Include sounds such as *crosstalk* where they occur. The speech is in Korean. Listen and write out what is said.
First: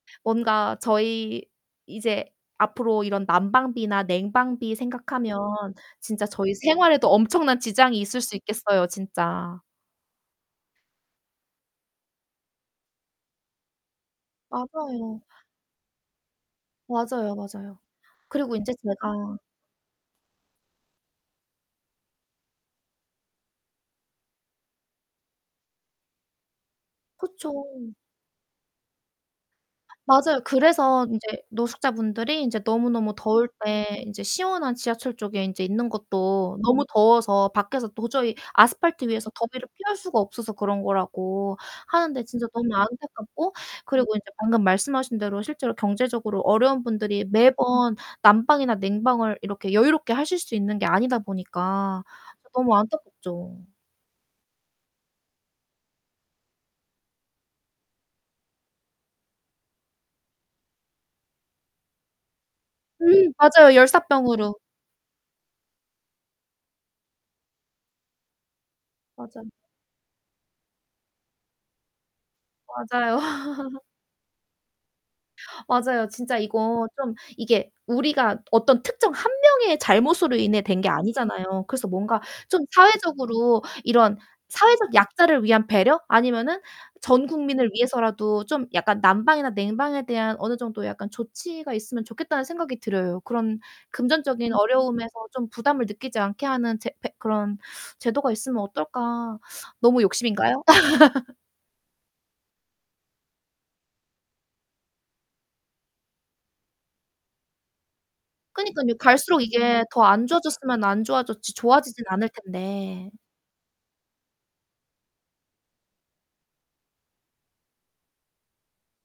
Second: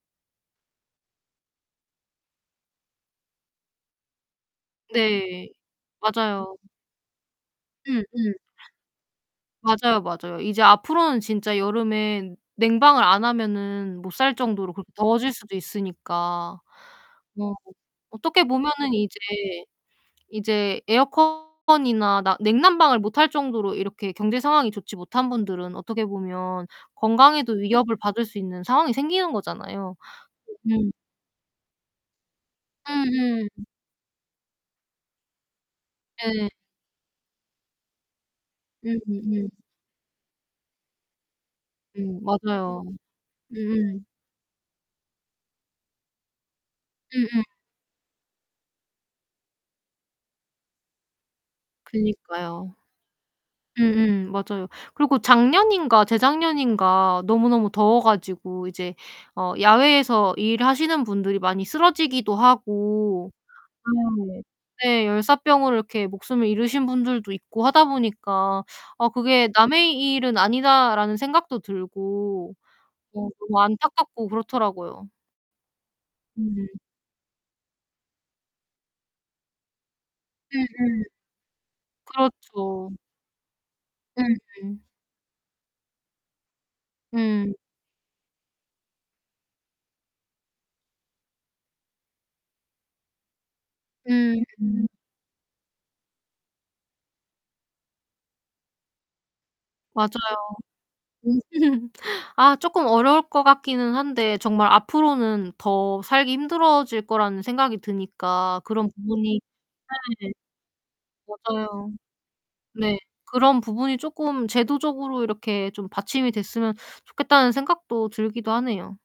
뭔가 저희 이제 앞으로 이런 난방비나 냉방비 생각하면 네. 진짜 저희 맞아요. 생활에도 엄청난 지장이 있을 음음. 수 있겠어요 진짜. 맞아요, 맞아요. 이제 앞으로는 진짜 여름에 냉방을 안 하면은 못 살 정도로 그렇게 맞아요. 더워질 수도 있으니까. 맞아요, 뭐 맞아요. 어떻게 그리고 인제 보면은 제가 이제 이제 에어컨이나 나 냉난방을 못 할 정도로 이렇게 경제 상황이 좋지 못한 분들은 어떻게 보면 건강에도 그쵸. 위협을 받을 수 있는 상황이 생기는 거잖아요. 맞아요. 예 음. 그래서 인제 노숙자 분들이 인제 너무너무 음음. 더울 때 인제 시원한 지하철 쪽에 인제 있는 예. 것도 너무 더워서 밖에서 도저히 음 아스팔트 위에서 음 음. 더위를 피할 수가 없어서 그런 거라고 음 하는데 진짜 너무 맞아요. 안타깝고 으음. 그리고 인제 방금 말씀하신 대로 실제로 경제적으로 어려운 분들이 음음. 매번 난방이나 냉방을 이렇게 여유롭게 하실 수 있는 게 아니다 보니까 저 그니까요. 너무 안타깝죠. 음음 맞아요. 그리고 작년인가 재작년인가 너무너무 더워 가지고 이제 어 야외에서 일하시는 분들이 많이 쓰러지기도 음 하고 맞아요. 네 열사병으로. 네 열사병으로 이렇게 목숨을 잃으신 분들도 있고 하다 보니까 '아 맞아. 그게 남의 일은 아니다.'라는 생각도 들고 맞아요. 어 너무 *laughs* 안타깝고 그렇더라고요. 맞아요. 진짜 음. 이거 좀 이게 우리가 어떤 특정 1 명의 잘못으로 인해 된 게 음음. 아니잖아요. 그래서 뭔가 좀 그렇죠. 사회적으로 이런 음음. 사회적 약자를 위한 배려 아니면은 전 음. 국민을 위해서라도 좀 약간 난방이나 냉방에 대한 어느 정도 약간 조치가 있으면 좋겠다는 생각이 들어요. 그런 음 금전적인 음. 어려움에서 좀 부담을 느끼지 않게 하는 제 패 그런 제도가 있으면 어떨까? 너무 맞아요. 욕심인가요? *laughs* *laughs* 아 쪼끔 어려울 것 같기는 한데 정말 앞으로는 더 살기 힘들어질 거라는 생각이 드니까 그런 그니깐요. 갈수록 부분이 이게 더 안 네. 좋아졌으면 안 좋아졌지 맞아요. 좋아지진 않을 네. 텐데. 그런 부분이 쪼끔 제도적으로 이렇게 좀 받침이 됐으면 좋겠다는 생각도 들기도 하네요.